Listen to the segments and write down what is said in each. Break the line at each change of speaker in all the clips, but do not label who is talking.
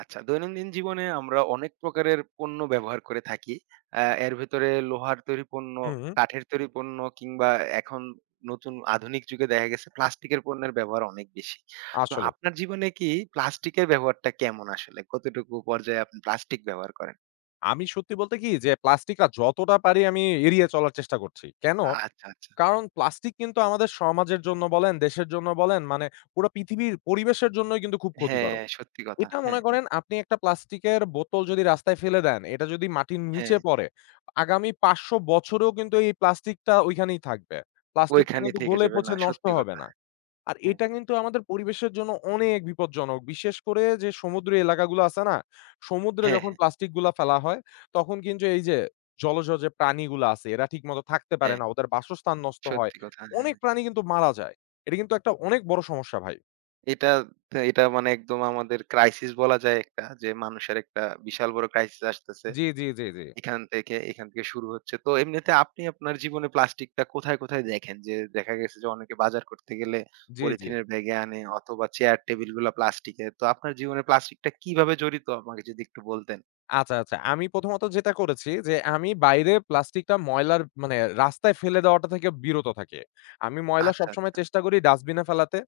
আচ্ছা, দৈনন্দিন জীবনে আমরা অনেক প্রকারের পণ্য ব্যবহার করে থাকি। এর ভেতরে লোহার তৈরি পণ্য,
হুম,
কাঠের তৈরি পণ্য কিংবা এখন নতুন আধুনিক যুগে দেখা গেছে প্লাস্টিকের পণ্যের ব্যবহার অনেক বেশি। তো
আসলেই।
আপনার জীবনে কি প্লাস্টিকের ব্যবহারটা কেমন আসলে? কতটুকু পর্যায়ে আপনি প্লাস্টিক ব্যবহার করেন?
আমি সত্যি বলতে কি যে প্লাস্টিকটা যতটা পারি আমি এড়িয়ে চলার চেষ্টা করছি। কেন?
আচ্ছা, আচ্ছা।
কারণ প্লাস্টিক কিন্তু আমাদের সমাজের জন্য বলেন, দেশের জন্য বলেন মানে পুরা পৃথিবীর পরিবেশের জন্যই কিন্তু খুব
হ্যাঁ,
ক্ষতিকারক।
সত্যি কথা।
এটা মনে
হ্যাঁ, হ্যাঁ,
করেন আপনি একটা প্লাস্টিকের বোতল যদি রাস্তায় ফেলে দেন, এটা যদি মাটির নিচে
হ্যাঁ।
পড়ে, আগামী ৫০০ বছরেও কিন্তু এই প্লাস্টিকটা ওইখানেই থাকবে। প্লাস্টিকটা
ওইখানে
কিন্তু
থেকে
গলে
যাবে না।
পচে নষ্ট
সত্যি
হবে
কথা।
না। আর
হ্যাঁ,
এটা কিন্তু আমাদের পরিবেশের জন্য অনেক বিপজ্জনক। বিশেষ করে যে সমুদ্র এলাকাগুলো আছে না? সমুদ্রে
হ্যাঁ,
যখন
হ্যাঁ,
প্লাস্টিক গুলা ফেলা হয়, তখন কিন্তু এই যে জলজ যে প্রাণীগুলা আছে এরা ঠিকমতো থাকতে পারে
হ্যাঁ।
না। ওদের বাসস্থান নষ্ট হয়।
সত্যি কথা। হ্যাঁ।
অনেক প্রাণী কিন্তু মারা যায়। এটা কিন্তু একটা অনেক বড় সমস্যা ভাই।
এটা এটা মানে একদম আমাদের ক্রাইসিস বলা যায় একটা যে মানুষের একটা বিশাল বড় ক্রাইসিস আসতেছে।
জি, জি, জি, জি।
এখান থেকে শুরু হচ্ছে। তো এমনিতে আপনি আপনার জীবনে প্লাস্টিকটা কোথায়, কোথায় দেখেন? যে দেখা গেছে যে অনেকে বাজার করতে গেলে
জি, জি।
পলিথিনের ব্যাগে আনে অথবা চেয়ার টেবিল গুলা প্লাস্টিকের। তো আপনার জীবনে প্লাস্টিকটা কিভাবে জড়িত আমাকে যদি একটু বলতেন?
আচ্ছা, আচ্ছা। আমি প্রথমত যেটা করেছি যে, আমি বাইরে প্লাস্টিকটা ময়লার মানে রাস্তায় ফেলে দেওয়াটা থেকে বিরত থাকি। আমি ময়লা
আচ্ছা,
সবসময়
আচ্ছা।
চেষ্টা করি ডাস্টবিনে ফেলাতে।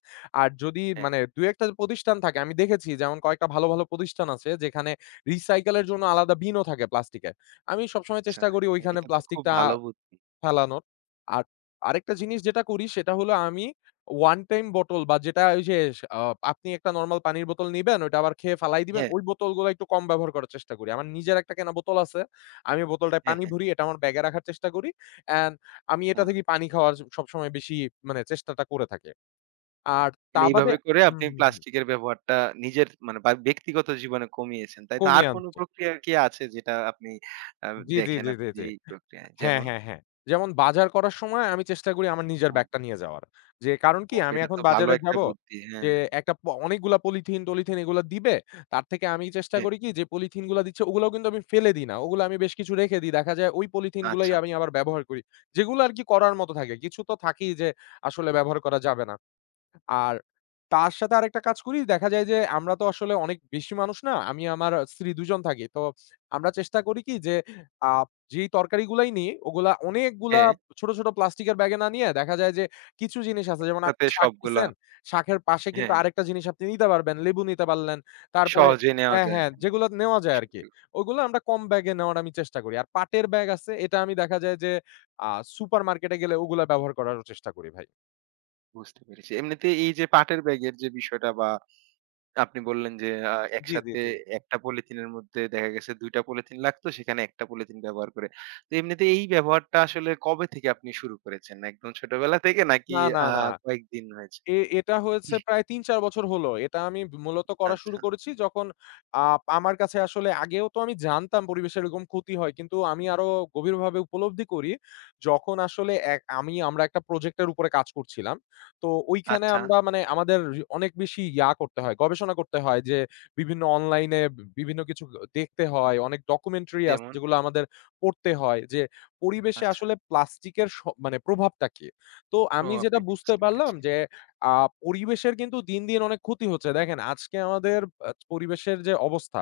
আর যদি
হ্যাঁ,
মানে ২ ১ টা প্রতিষ্ঠান থাকে আমি দেখেছি যেমন কয়েকটা ভালো, ভালো প্রতিষ্ঠান আছে যেখানে রিসাইকেল এর জন্য আলাদা বিনও থাকে প্লাস্টিকের। আমি সবসময়
আচ্ছা।
চেষ্টা করি
হ্যাঁ,
ওইখানে
এটা তো খুব
প্লাস্টিকটা
ভালো বুদ্ধি।
ফেলানোর। আর আরেকটা জিনিস যেটা করি সেটা হলো আমি one time bottle বা যেটা ওই যে আ আপনি একটা নরমাল পানির বোতল নিবেন, ওইটা আবার খেয়ে ফালাই দিবেন।
হ্যাঁ,
ওই বোতলগুলা একটু কম ব্যবহার করার চেষ্টা করি। আমার নিজের একটা কেনা বোতল আছে। আমি বোতলটায়
হ্যাঁ,
পানি
হ্যাঁ।
ভরি, এটা আমার ব্যাগে রাখার চেষ্টা করি। অ্যান্ড আমি
আ
এটা থেকেই পানি খাওয়ার সবসময় বেশি মানে চেষ্টাটা করে থাকি। আর তা
মানে
বাদে
এইভাবে করে
হুম,
আপনি
হুম, হুম।
প্লাস্টিকের ব্যবহারটা নিজের মানে বা ব্যক্তিগত জীবনে কমিয়েছেন। তাই তো? আর
কমিয়ে
কোন
আনছে।
প্রক্রিয়া কি আছে যেটা আপনি আ
জি, জি,
দেখেন
জি, জি,
আরকি যে
জি।
এই প্রক্রিয়ায়
হ্যাঁ,
যেমন?
হ্যাঁ, হ্যাঁ। যেমন বাজার করার সময় আমি চেষ্টা করি আমার নিজের
হ্যাঁ।
ব্যাগটা নিয়ে যাওয়ার। যে কারণ কি
ওহ!
আমি
এটা
এখন
তো ভালো
বাজারে
একটা
যাবো,
বুদ্ধি।
যে
হ্যাঁ,
একটা অনেকগুলা পলিথিন-টলিথিন এগুলা দিবে। তার থেকে আমি চেষ্টা
হ্যাঁ।
করি কি যে পলিথিন গুলা দিচ্ছে ওগুলাও কিন্তু আমি ফেলে দিই না। ওগুলা আমি বেশ কিছু রেখে দিই। দেখা যায় ওই পলিথিন গুলাই
আচ্ছা।
আমি আবার ব্যবহার করি। যেগুলো আরকি করার মতো থাকে। কিছু তো থাকেই যে আসলে ব্যবহার করা যাবে না। আর তার সাথে আরেকটা কাজ করি, দেখা যায় যে আমরা তো আসলে অনেক বেশি মানুষ না। আমি আমার স্ত্রী ২ জন থাকি। তো আমরা চেষ্টা করি কি যে আ যেই তরকারিগুলাই নিই ওগুলা অনেকগুলা
হ্যাঁ,
ছোট, ছোট প্লাস্টিকের ব্যাগে না নিয়ে দেখা যায় যে কিছু জিনিস আছে যেমন আপনি
তাতে
শাক
সবগুলা
নিছেন, শাকের পাশে কিন্তু
হ্যাঁ,
আরেকটা জিনিস আপনি নিতে পারবেন। লেবু নিতে পারলেন। তারপরে
সহজে নেওয়া
হ্যাঁ,
যায়।
হ্যাঁ,
হুম,
যেগুলো নেওয়া যায় আরকি।
সত্যি
ওগুলো আমরা কম ব্যাগে নেওয়ার আমি চেষ্টা করি। আর পাটের ব্যাগ আছে এটা আমি দেখা যায় যে আ সুপারমার্কেটে গেলে ওগুলা ব্যবহার করারও চেষ্টা করি ভাই।
বুঝতে পেরেছি। এমনিতে এই যে পাটের ব্যাগের যে বিষয়টা বা আপনি বললেন যে
জি, জি,
একসাথে
জি।
একটা পলিথিনের মধ্যে দেখা গেছে ২ টা পলিথিন লাগতো সেখানে একটা পলিথিন ব্যবহার করে। তো এমনিতে এই ব্যবহারটা আসলে কবে থেকে আপনি শুরু করেছেন? একদম ছোটবেলা থেকে নাকি
না, না,
আ
না।
কয়েকদিন হয়েছে?
এটা হয়েছে প্রায় ৩-৪ বছর হলো। এটা আমি মূলত করা শুরু
আচ্ছা,
করেছি যখন আ আমার কাছে আসলে আগেও তো আমি জানতাম পরিবেশের এরকম ক্ষতি হয়। কিন্তু আমি আরো গভীরভাবে উপলব্ধি করি যখন আসলে এক আমি আমরা একটা প্রজেক্টের উপরে কাজ করছিলাম। তো ওইখানে
আচ্ছা
আমরা মানে আমাদের অনেক বেশি ইয়া করতে হয়, গবেষণা করতে হয় যে বিভিন্ন অনলাইনে বিভিন্ন কিছু দেখতে হয়। অনেক ডকুমেন্টারি আছে
যেমন?
যেগুলো আমাদের পড়তে হয় যে পরিবেশে
আচ্ছা।
আসলে প্লাস্টিকের মানে প্রভাবটা কি? তো
ও
আমি যেটা
আপনাকে
বুঝতে
বুঝতে
পারলাম
পেরেছি।
যে আ পরিবেশের কিন্তু দিন, দিন অনেক ক্ষতি হচ্ছে। দেখেন আজকে আমাদের পরিবেশের যে অবস্থা,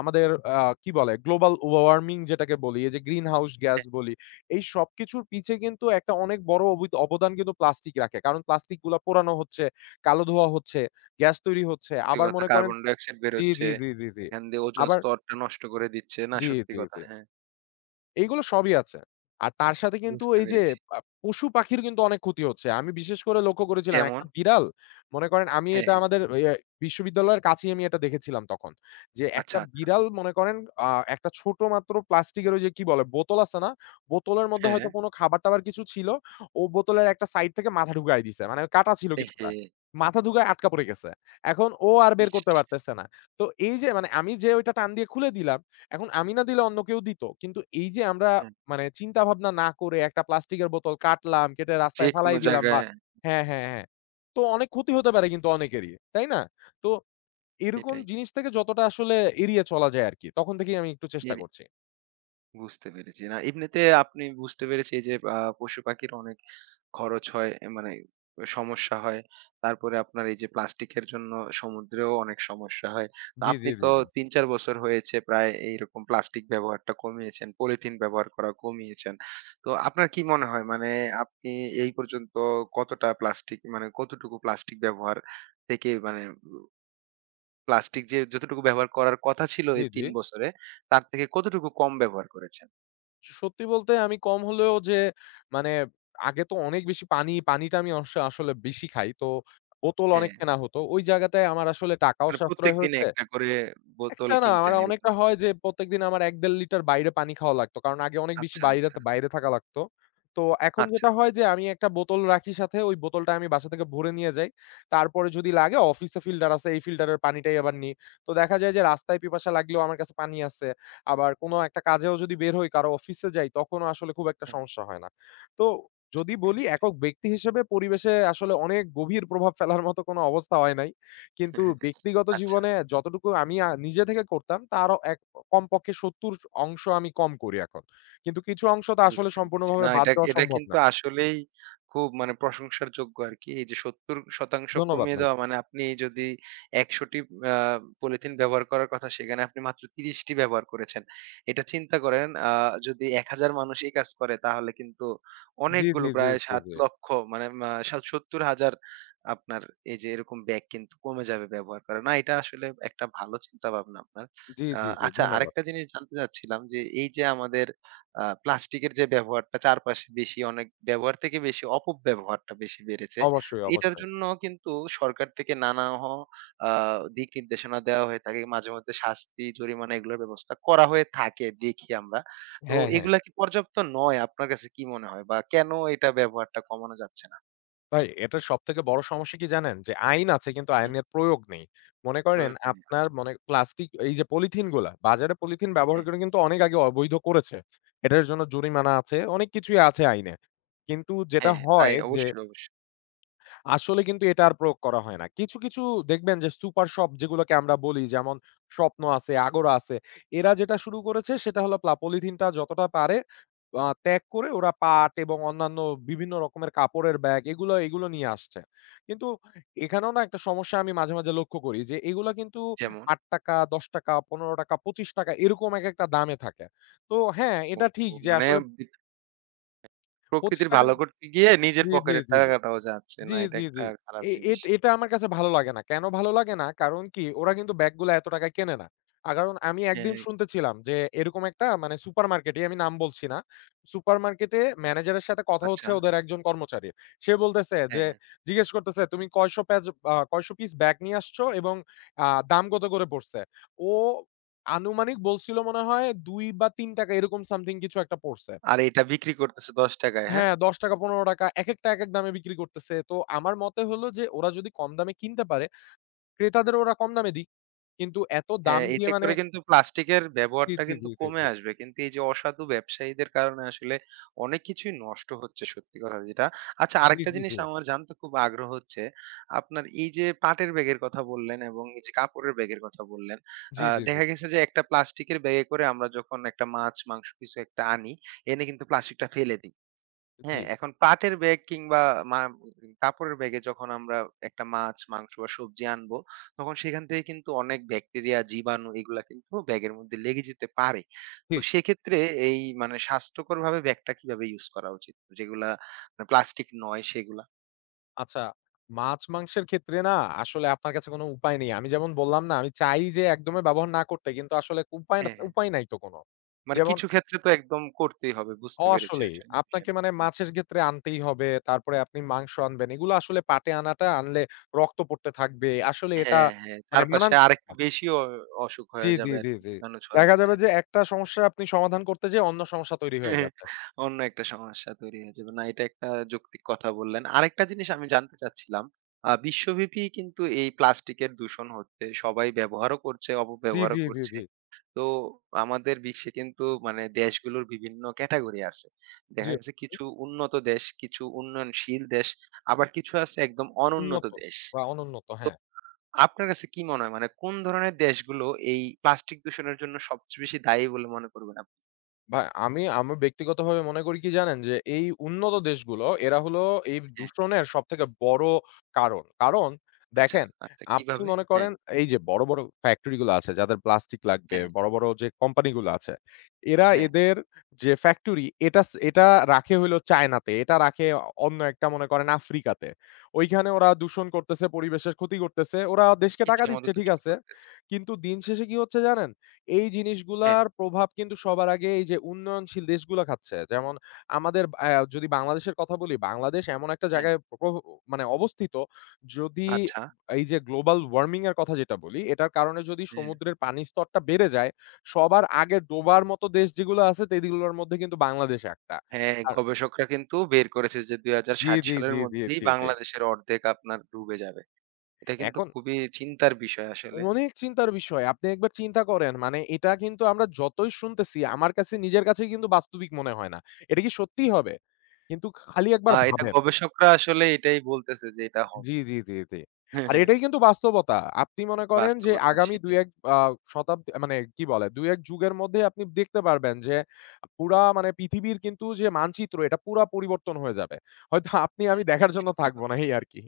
আমাদের কি বলে গ্লোবাল ওয়ার্মিং যেটাকে বলি, এই যে গ্রিন হাউস গ্যাস
হ্যাঁ,
বলি, এই সবকিছুর পিছে কিন্তু একটা অনেক বড় অবদান কিন্তু প্লাস্টিক রাখে। কারণ প্লাস্টিক গুলা পোড়ানো হচ্ছে, কালো ধোঁয়া হচ্ছে, গ্যাস তৈরি হচ্ছে।
সত্যি
আবার
কথা,
মনে করেন
কার্বন ডাইঅক্সাইড
জি,
বেরোচ্ছে।
জি, জি, জি, জি।
এখান দিয়ে ওজোন
আবার
স্তরটা নষ্ট করে দিচ্ছে। না
জি,
সত্যি
জি,
কথা।
জি।
হ্যাঁ,
এইগুলো সবই আছে। আর তার সাথে কিন্তু
বুঝতে
এই যে
পেরেছি।
পশু-পাখির কিন্তু অনেক ক্ষতি হচ্ছে। আমি বিশেষ করে লক্ষ্য করেছিলাম
যেমন?
একটা বিড়াল মনে করেন আমি
হ্যাঁ,
এটা
হ্যাঁ।
আমাদের বিশ্ববিদ্যালয়ের কাছেই আমি এটা দেখেছিলাম তখন। যে একটা
আচ্ছা, আচ্ছা।
বিড়াল মনে করেন আ একটা ছোট মাত্র প্লাস্টিকের ওই যে কি বলে বোতল আছে না? বোতলের মধ্যে
হ্যাঁ।
হয়তো কোনো খাবার-টাবার কিছু ছিল। ও বোতলের একটা সাইড থেকে মাথা ঢুকায় দিছে। মানে কাটা ছিল কিছুটা।
এহে!
মাথা ঢুকায় আটকা পড়ে গেছে। এখন ও আর বের
ইস!
করতে পারতেছে না। তো এই যে মানে আমি যে ওইটা টান দিয়ে খুলে দিলাম এখন আমি না দিলে অন্য কেউ দিত। কিন্তু এই যে আমরা
হ্যাঁ,
মানে চিন্তা ভাবনা না করে একটা প্লাস্টিকের বোতল কাটলাম, কেটে রাস্তায়
যেকোনো
ফালাই দিলাম বা
জায়গায়
হ্যাঁ, হ্যাঁ, হ্যাঁ। তো অনেক ক্ষতি হতে পারে কিন্তু অনেকেরই। তাই না? তো এরকম
সেটাই।
জিনিস থেকে যতটা আসলে এড়িয়ে চলা যায় আরকি। তখন থেকেই আমি একটু চেষ্টা
এর
করছি।
বুঝতে পেরেছি। না এমনিতে আপনি বুঝতে পেরেছি এই যে পশু-পাখির অনেক খরচ হয়, এ মানে সমস্যা হয়। তারপরে আপনার এই যে প্লাস্টিকের জন্য সমুদ্রেও অনেক সমস্যা হয়। তো
জি,
আপনি
জি, জি,
তো
জি।
৩-৪ বছর হয়েছে প্রায় এইরকম প্লাস্টিক ব্যবহারটা কমিয়েছেন, পলিথিন ব্যবহার করা কমিয়েছেন। তো আপনার কি মনে হয় মানে আপনি এই পর্যন্ত কতটা প্লাস্টিক মানে কতটুকু প্লাস্টিক ব্যবহার থেকে মানে উ প্লাস্টিক যে যতটুকু ব্যবহার করার কথা ছিল
জি,
এই
জি।
৩ বছরে, তার থেকে কতটুকু কম ব্যবহার করেছেন?
সত্যি বলতে আমি কম হলেও যে মানে আগে তো অনেক বেশি পানি, পানিটা আমি আসলে বেশি খাই। তো বোতল
হ্যাঁ,
অনেক কেনা হতো। ওই জায়গাটায় আমার আসলে টাকাও
মানে
সাশ্রয়
প্রত্যেকদিন
হয়েছে
একটা করে বোতল
একটা না আমার
কিনতেন এরকম।
অনেকটা হয় যে প্রত্যেকদিন আমার ১-১.৫ লিটার বাইরে পানি খাওয়া লাগতো। কারণ আগে অনেক বেশি
আচ্ছা,
বাইরে
আচ্ছা,
বাইরে থাকা লাগতো। তো এখন
আচ্ছা।
যেটা হয় যে আমি একটা বোতল রাখি সাথে ওই বোতলটা আমি বাসা থেকে ভরে নিয়ে যাই। তারপরে যদি লাগে অফিসে ফিল্টার আছে এই ফিল্টারের পানিটাই আবার নিই। তো দেখা যায় যে রাস্তায় পিপাসা লাগলেও আমার কাছে পানি আছে। আবার কোনো একটা কাজেও যদি বের হই কারো অফিসে যাই তখনও আসলে খুব একটা
হ্যাঁ,
সমস্যা হয় না। তো যদি
বুঝতে
বলি
পেরেছি।
একক ব্যক্তি হিসেবে পরিবেশে আসলে অনেক গভীর প্রভাব ফেলার মতো কোনো অবস্থা হয় নাই। কিন্তু ব্যক্তিগত
আচ্ছা।
জীবনে যতটুকু আমি নিজে থেকে করতাম তারও এক কমপক্ষে ৭০ অংশ আমি কম করি এখন। কিন্তু কিছু অংশ তো আসলে
বুঝতে পেরেছি।
সম্পূর্ণভাবে
না
বাদ
এটা
দেওয়া
এটা
সম্ভব
কিন্তু
না।
আসলেই খুব মানে প্রশংসার যোগ্য আরকি। এই যে ৭০%
ধন্যবাদ
কমিয়ে
ভাই।
দেওয়া মানে আপনি যদি ১০০ টি আ পলিথিন ব্যবহার করার কথা, সেখানে আপনি মাত্র ৩০ টি ব্যবহার করেছেন। এটা চিন্তা করেন, যদি ১,০০০ মানুষ এই কাজ করে তাহলে কিন্তু
জি,
অনেকগুলো
জি, জি,
প্রায়
জি, জি।
৭,০০,০০০ মানে মা সাত ৭০,০০০ আপনার এই যে এরকম ব্যাগ কিন্তু কমে যাবে ব্যবহার করা। না এটা আসলে একটা ভালো চিন্তাভাবনা আপনার।
জি,
আ
জি, জি।
আচ্ছা,
ধন্যবাদ।
আরেকটা জিনিস জানতে চাচ্ছিলাম যে এই যে আমাদের প্লাস্টিকের যে ব্যবহারটা চারপাশে বেশি, অনেক ব্যবহার থেকে বেশি অপব্যবহারটা বেশি বেড়েছে।
অবশ্যই,
তো এটার
অবশ্যই।
জন্য কিন্তু সরকার থেকে নানা হ আ দিক নির্দেশনা দেওয়া হয়ে থাকে। মাঝে মধ্যে শাস্তি, জরিমানা এগুলোর ব্যবস্থা করা হয়ে থাকে দেখি আমরা। তো
হ্যাঁ, হ্যাঁ।
এগুলা কি পর্যাপ্ত নয় আপনার কাছে কি মনে হয়? বা কেন এটা ব্যবহারটা কমানো যাচ্ছে না?
ভাই এটার সবথেকে বড় সমস্যা কি জানেন? যে আইন আছে কিন্তু
জি,
আইনের প্রয়োগ নেই। মনে করেন
প্রয়োগটা নেই।
আপনার মনে প্লাস্টিক এই যে পলিথিন গুলা, বাজারে পলিথিন ব্যবহার
হ্যাঁ,
করে কিন্তু অনেক আগে অবৈধ করেছে। এটার জন্য জরিমানা আছে, অনেক কিছুই আছে আইনে। কিন্তু যেটা
হ্যাঁ, তাই
হয় যে
অবশ্যই, অবশ্যই।
আসলে কিন্তু এটা আর প্রয়োগ করা হয় না। কিছু, কিছু দেখবেন যে সুপার শপ যেগুলোকে আমরা বলি যেমন স্বপ্ন আছে, আগোরা আছে। এরা যেটা শুরু করেছে সেটা হলো পলিথিনটা যতটা পারে ত্যাগ করে ওরা পাট এবং অন্যান্য বিভিন্ন রকমের কাপড়ের ব্যাগ এগুলো, এগুলো নিয়ে আসছে। কিন্তু এখানেও না একটা সমস্যা আমি মাঝে, মাঝে লক্ষ্য করি যে এগুলা কিন্তু
যেমন?
৳৮, ৳১০, ৳১৫, ৳২৫ এরকম একেকটা দামে থাকে। তো হ্যাঁ, এটা ঠিক
ওহহো!
যে
মানে
আসলে
বি
৳২৫
প্রকৃতির ভালো করতে গিয়ে নিজের
জি, জি,
পকেটের
জি।
টাকা
জি।
কাটাও যাচ্ছে না।
জি,
এটা
জি,
একটা
জি।
খারাপ
এ
জিনিস।
এট এটা আমার কাছে ভালো লাগে না। কেন ভালো লাগে না? কারণ কি? ওরা কিন্তু ব্যাগগুলো এত টাকায় কেনে না। কারণ আমি একদিন
হ্যাঁ।
শুনতেছিলাম যে এরকম একটা মানে সুপারমার্কেটই, আমি নাম বলছি না। সুপারমার্কেটে ম্যানেজারের সাথে কথা
আচ্ছা,
হচ্ছে ওদের একজন কর্মচারীর। সে বলতেছে
হ্যাঁ,
যে
হ্যাঁ।
জিজ্ঞেস করতেছে, "তুমি কয়শো প্যাজ আ কয়শো পিস ব্যাগ নিয়ে আসছো এবং দাম কত করে পড়ছে?" ও আনুমানিক বলছিল মনে হয় ২ বা ৩ টাকা এরকম সামথিং কিছু একটা পড়ছে।
আর এটা বিক্রি করতেছে ৳১০ হ্যাঁ?
হ্যাঁ, ৳১০, ৳১৫ একেকটা একেক দামে বিক্রি করতেছে। তো আমার মতে হলো যে ওরা যদি কম দামে কিনতে পারে, ক্রেতাদেরও ওরা কম দামে দিক। কিন্তু এত দাম
হ্যাঁ,
দিয়ে
এতে
মানে
করে কিন্তু প্লাস্টিকের
জি,
ব্যবহারটা
জি,
কিন্তু
জি, জি,
কমে
জি।
আসবে। কিন্তু এই যে অসাধু ব্যবসায়ীদের কারণে আসলে অনেক কিছুই নষ্ট হচ্ছে, সত্যি কথা যেটা। আচ্ছা,
জি,
আরেকটা
জি,
জিনিস
জি।
আমার জানতে খুব আগ্রহ হচ্ছে, আপনার এই যে পাটের ব্যাগের কথা বললেন এবং এই যে কাপড়ের ব্যাগের কথা বললেন,
জি, জি, জি।
দেখা গেছে যে একটা প্লাস্টিকের ব্যাগে করে আমরা যখন একটা মাছ, মাংস কিছু একটা আনি, এনে কিন্তু প্লাস্টিকটা ফেলে দিই।
জি,
হ্যাঁ, এখন পাটের ব্যাগ কিংবা মা কাপড়ের ব্যাগে যখন আমরা একটা মাছ, মাংস বা সবজি আনবো, তখন সেখান থেকে কিন্তু অনেক ব্যাকটেরিয়া, জীবাণু এগুলা কিন্তু ব্যাগের মধ্যে লেগে যেতে পারে। তো
ঠিক।
সেক্ষেত্রে এই মানে স্বাস্থ্যকরভাবে ব্যাগটা কিভাবে ইউজ করা উচিত? যেগুলা মানে প্লাস্টিক নয় সেগুলা?
আচ্ছা, মাছ-মাংসের ক্ষেত্রে না আসলে আপনার কাছে কোনো উপায় নেই। আমি যেমন বললাম না, আমি চাই যে একদমই ব্যবহার না করতে। কিন্তু আসলে
হ্যাঁ, হ্যাঁ।
উপায় নাই তো কোনো।
মানে
যেমন
কিছু ক্ষেত্রে তো একদম করতেই হবে। বুঝতে পেরেছি
আসলেই।
আসলে
আপনাকে
বিষয়টা। হু,
মানে
হু।
মাছের ক্ষেত্রে আনতেই হবে। তারপরে আপনি মাংস আনবেন। এগুলো আসলে পাটে আনাটা আনলে রক্ত পড়তে থাকবে। আসলে এটা
হ্যাঁ, হ্যাঁ।
মানে
চারপাশে
মানানসই না।
আরেকটু বেশিও অসুখ
জি,
হয়ে
জি,
যাবে
জি,
আরকি,
জি।
জীবাণু
দেখা
ছড়াবে।
যাবে
হ্যাঁ।
যে একটা সমস্যা আপনি সমাধান করতে যেয়ে অন্য সমস্যা তৈরি হয়ে গেছে।
অন্য একটা সমস্যা তৈরি হয়ে যাবে। না, এটা একটা যৌক্তিক কথা বললেন। আরেকটা জিনিস আমি জানতে চাচ্ছিলাম। বিশ্বব্যাপী কিন্তু এই প্লাস্টিকের দূষণ হচ্ছে। সবাই ব্যবহারও করছে,
জি,
অপব্যবহারও
জি, জি,
করছে।
জি।
তো আমাদের বিশ্বে কিন্তু মানে দেশগুলোর বিভিন্ন ক্যাটেগরি আছে।
জি।
দেখা গেছে কিছু উন্নত দেশ, কিছু উন্নয়নশীল দেশ, আবার কিছু আছে একদম অনুন্নত
উন্নত
দেশ।
বা অনুন্নত, হ্যাঁ।
আপনার কাছে কি মনে হয় মানে কোন ধরনের দেশগুলো এই প্লাস্টিক দূষণের জন্য সবচেয়ে বেশি দায়ী বলে মনে করবেন আপনি?
ভাই আমি আমি ব্যক্তিগতভাবে মনে করি কি জানেন? যে এই উন্নত দেশগুলো এরা হলো এই
হ্যাঁ,
দূষণের সবথেকে বড় কারণ। কারণ
আচ্ছা,
দেখেন,
আচ্ছা,
আপনি
কিভাবে?
মনে
হ্যাঁ,
করেন এই যে বড়, বড় ফ্যাক্টরি গুলো আছে যাদের প্লাস্টিক লাগবে,
হ্যাঁ।
বড়, বড় যে কোম্পানি গুলো আছে, এরা
হ্যাঁ,
এদের যে ফ্যাক্টরি এটা এটা রাখে হইলো চায়নাতে, এটা রাখে অন্য একটা মনে করেন আফ্রিকাতে। ওইখানে ওরা দূষণ করতেছে, পরিবেশের ক্ষতি করতেছে। ওরা দেশকে টাকা
ইচ্ছামত
দিচ্ছে ঠিক
দূষণ
আছে।
করতেছে।
কিন্তু দিন শেষে কি হচ্ছে জানেন? এই
হ্যাঁ,
জিনিসগুলার প্রভাব কিন্তু সবার আগে এই যে উন্নয়নশীল দেশগুলা খাচ্ছে। যেমন আমাদের অ্যা যদি বাংলাদেশের কথা বলি, বাংলাদেশ এমন একটা
হ্যাঁ,
জায়গায় মানে অবস্থিত যদি
আচ্ছা।
এই যে গ্লোবাল ওয়ার্মিং এর কথা যেটা বলি, এটার কারণে যদি
হ্যাঁ,
সমুদ্রের পানির স্তরটা বেড়ে যায়, সবার আগে ডোবার মতো দেশ যেগুলো আছে সেগুলোর মধ্যে কিন্তু বাংলাদেশ একটা।
হ্যাঁ,
আর
গবেষকরা কিন্তু বের করেছে যে
জি,
২০৬০
জি,
সালের
জি, জি,
মধ্যেই
জি, জি।
বাংলাদেশের অর্ধেক আপনার ডুবে যাবে। এটা কিন্তু
এখন
খুবই চিন্তার বিষয় আসলে।
অনেক চিন্তার বিষয়। আপনি একবার চিন্তা করেন মানে এটা কিন্তু আমরা যতই শুনতেছি আমার কাছে নিজের কাছেই কিন্তু বাস্তবিক মনে হয় না। এটা কি সত্যিই হবে? কিন্তু খালি একবার
আ এটা
ভাবেন।
গবেষকরা আসলে এটাই বলতেছে যে এটা
জি,
হবে।
জি, জি, জি।
হ্যাঁ,
আর
হ্যাঁ,
এটাই কিন্তু বাস্তবতা। আপনি মনে করেন যে
বাস্তবতা
আগামী
সেটাই।
২-১ আ শতাব্দী মানে কি বলে ২-১ যুগের মধ্যে আপনি দেখতে পারবেন যে পুরা মানে পৃথিবীর কিন্তু যে মানচিত্র এটা পুরা পরিবর্তন হয়ে যাবে। হয়তো আপনি আমি দেখার জন্য
সত্যি
থাকবো না
কথা।
এই আরকি।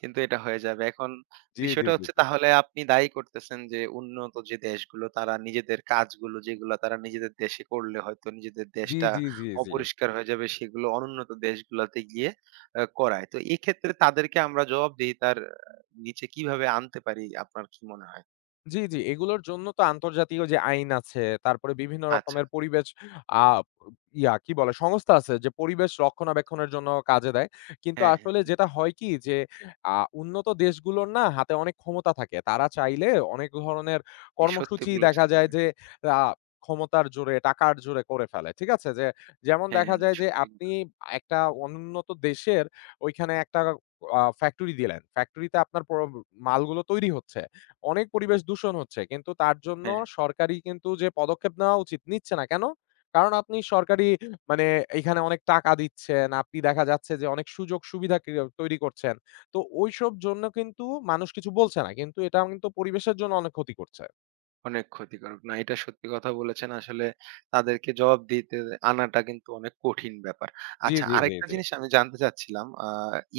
কিন্তু এটা হয়ে যাবে। এখন
জি, জি,
বিষয়টা
জি,
হচ্ছে,
জি।
তাহলে আপনি দায়ী করতেছেন যে উন্নত যে দেশগুলো তারা নিজেদের কাজগুলো যেগুলো তারা নিজেদের দেশে করলে হয়তো নিজেদের
জি,
দেশটা
জি, জি, জি।
অপরিষ্কার হয়ে যাবে সেগুলো অনুন্নত দেশগুলোতে গিয়ে করায়। তো এক্ষেত্রে তাদেরকে আমরা জবাবদিহিতার নিচে কিভাবে আনতে পারি, আপনার কি মনে হয়?
জি, জি। এগুলোর জন্য তো আন্তর্জাতিক যে আইন আছে, তারপরে বিভিন্ন
আচ্ছা।
রকমের পরিবেশ আ ইয়া কি বলে? সংস্থা আছে যে পরিবেশ রক্ষণাবেক্ষণের জন্য কাজে দেয়। কিন্তু
হ্যাঁ, হ্যাঁ,
আসলে যেটা হয় কি? যে আ উন্নত দেশগুলোর না হাতে অনেক ক্ষমতা থাকে। তারা চাইলে অনেক ধরনের
হ্যাঁ। সত্যি
কর্মসূচি দেখা
বলেছেন।
যায় যে আ ক্ষমতার জোরে, টাকার জোরে করে ফেলে। ঠিক আছে? যে যেমন
হ্যাঁ,
দেখা
হ্যাঁ,
যায় যে
সত্যি।
আপনি একটা অনুন্নত দেশের ওইখানে একটা ফ্যাক্টরি দিলেন। ফ্যাক্টরিতে আপনার মালগুলো তৈরি হচ্ছে। অনেক পরিবেশ দূষণ হচ্ছে। কিন্তু তার জন্য
হ্যাঁ।
সরকারি কিন্তু যে পদক্ষেপ নেওয়া উচিত নিচ্ছে না। কেন? কারণ আপনি সরকারি মানে এখানে অনেক টাকা দিচ্ছেন। আপনি দেখা যাচ্ছে যে অনেক সুযোগ সুবিধা ক্রিয়া তৈরি করছেন। তো ওইসব জন্য কিন্তু মানুষ কিছু বলছে না। কিন্তু এটা কিন্তু পরিবেশের জন্য অনেক ক্ষতি করছে।
অনেক ক্ষতিকারক। না, এটা সত্যি কথা বলেছেন। আসলে তাদেরকে জবাব দিতে আনাটা কিন্তু অনেক কঠিন ব্যাপার।
জি,
আচ্ছা,
জি, জি,
আরেকটা
জি।
জিনিস আমি জানতে চাচ্ছিলাম।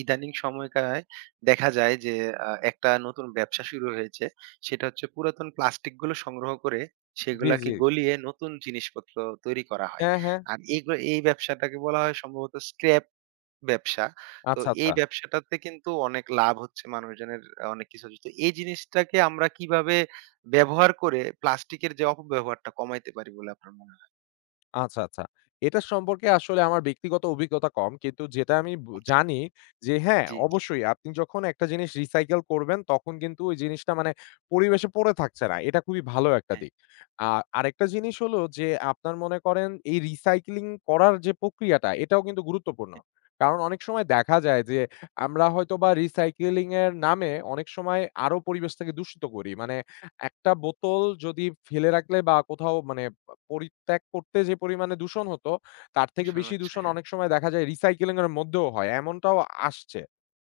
ইদানিং সময়কায় দেখা যায় যে একটা নতুন ব্যবসা শুরু হয়েছে। সেটা হচ্ছে পুরাতন প্লাস্টিক গুলো সংগ্রহ করে
জি, জি।
সেগুলাকে গলিয়ে নতুন জিনিসপত্র তৈরি করা হয়।
হ্যাঁ, হ্যাঁ।
আর এগুলো, এই ব্যবসাটাকে বলা হয় সম্ভবত স্ক্র্যাপ ব্যবসা। তো
আচ্ছা, আচ্ছা।
এই ব্যবসাটাতে কিন্তু অনেক লাভ হচ্ছে মানুষজনের, অনেক কিছু হচ্ছে। তো এই জিনিসটাকে আমরা কিভাবে ব্যবহার করে প্লাস্টিকের যে অপব্যবহারটা কমাইতে পারি বলে আপনার মনে হয়?
আচ্ছা, আচ্ছা। এটা সম্পর্কে আসলে আমার ব্যক্তিগত অভিজ্ঞতা কম। কিন্তু যেটা আমি
আচ্ছা।
জানি যে হ্যাঁ,
জি, জি।
অবশ্যই আপনি যখন একটা জিনিস রিসাইকেল করবেন তখন কিন্তু ওই জিনিসটা মানে পরিবেশে পড়ে থাকছে না। এটা খুবই ভালো একটা
হ্যাঁ,
দিক। আ আরেকটা জিনিস হলো যে আপনার মনে করেন এই রিসাইক্লিং করার যে প্রক্রিয়াটা এটাও কিন্তু গুরুত্বপূর্ণ।
হ্যাঁ।
কারণ অনেক সময় দেখা যায় যে আমরা হয়তোবা রিসাইকেলিং এর নামে অনেক সময় আরো পরিবেশটাকে দূষিত করি। মানে একটা বোতল যদি ফেলে রাখলে বা কোথাও মানে পরিত্যাগ করতে যে পরিমাণে দূষণ হতো, তার থেকে
দূষণ
বেশি
হচ্ছে।
দূষণ
হ্যাঁ।
অনেক সময় দেখা যায় রিসাইকেলিং এর মধ্যেও হয়। এমনটাও আসছে।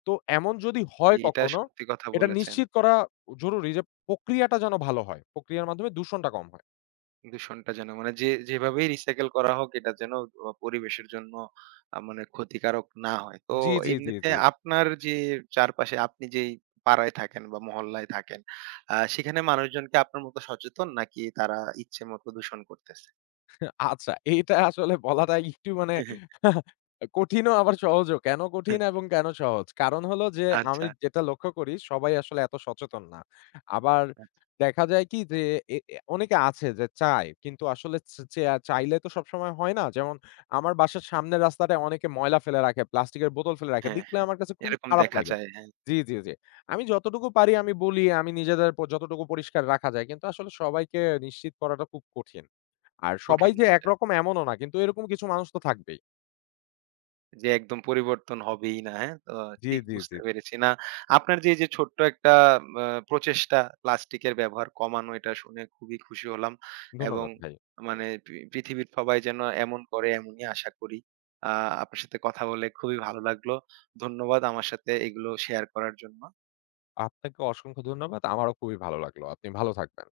তো এমন যদি
জি,
হয়
এটা
কখনো,
সত্যি কথা
এটা
বলেছেন।
নিশ্চিত করা জরুরি যে প্রক্রিয়াটা যেন ভালো হয়। প্রক্রিয়ার মাধ্যমে দূষণটা কম হয়।
দূষণটা যেন মানে যে যেভাবেই রিসাইকেল করা হোক এটা যেন পরিবেশের জন্য মানে ক্ষতিকারক না হয়। তো
জি, জি, জি,
এমনিতে
জি।
আপনার যে চারপাশে আপনি যেই পাড়ায় থাকেন বা মহল্লায় থাকেন, সেখানে মানুষজন কি আপনার মতো সচেতন নাকি তারা ইচ্ছে মতো দূষণ করতেছে?
আচ্ছা, এইটা আসলে বলাটা একটু মানে কঠিনও আবার সহজও। কেন কঠিন এবং কেন সহজ? কারণ হলো যে আমি
আচ্ছা,
যেটা লক্ষ্য করি সবাই আসলে এত সচেতন না। আবার
আচ্ছা।
দেখা যায় কি যে এ এ অনেকে আছে যে চায় কিন্তু আসলে চেয়া চাইলে তো সবসময় হয় না। যেমন আমার বাসার সামনের রাস্তাটায় অনেকে ময়লা ফেলে রাখে, প্লাস্টিকের বোতল ফেলে রাখে।
হ্যাঁ,
দেখলে
হ্যাঁ।
আমার কাছে খুবই
এরকম
খারাপ
দেখা
লাগে।
যায়। হ্যাঁ,
জি, জি, জি। আমি যতটুকু পারি আমি বলি আমি নিজেদের যতটুকু পরিষ্কার রাখা যায়। কিন্তু আসলে সবাইকে নিশ্চিত করাটা খুব কঠিন। আর সবাই
কঠিন
যে
হয়ে যায়।
একরকম এমনও না। কিন্তু এরকম কিছু মানুষ তো থাকবেই।
যে একদম পরিবর্তন হবেই না, হ্যাঁ? তো
জি,
ঠিক
জি, জি।
বুঝতে পেরেছি। না, আপনার যে এই যে ছোট্ট একটা প্রচেষ্টা প্লাস্টিকের ব্যবহার কমানো, এটা শুনে খুবই খুশি হলাম এবং
ধন্যবাদ ভাই।
মানে পৃথিবীর সবাই যেন এমন করে এমনই আশা করি। আ আপনার সাথে কথা বলে খুবই ভালো লাগলো। ধন্যবাদ আমার সাথে এগুলো শেয়ার করার জন্য।
আপনাকে অসংখ্য ধন্যবাদ। আমারও খুবই ভালো লাগলো। আপনি ভালো থাকবেন।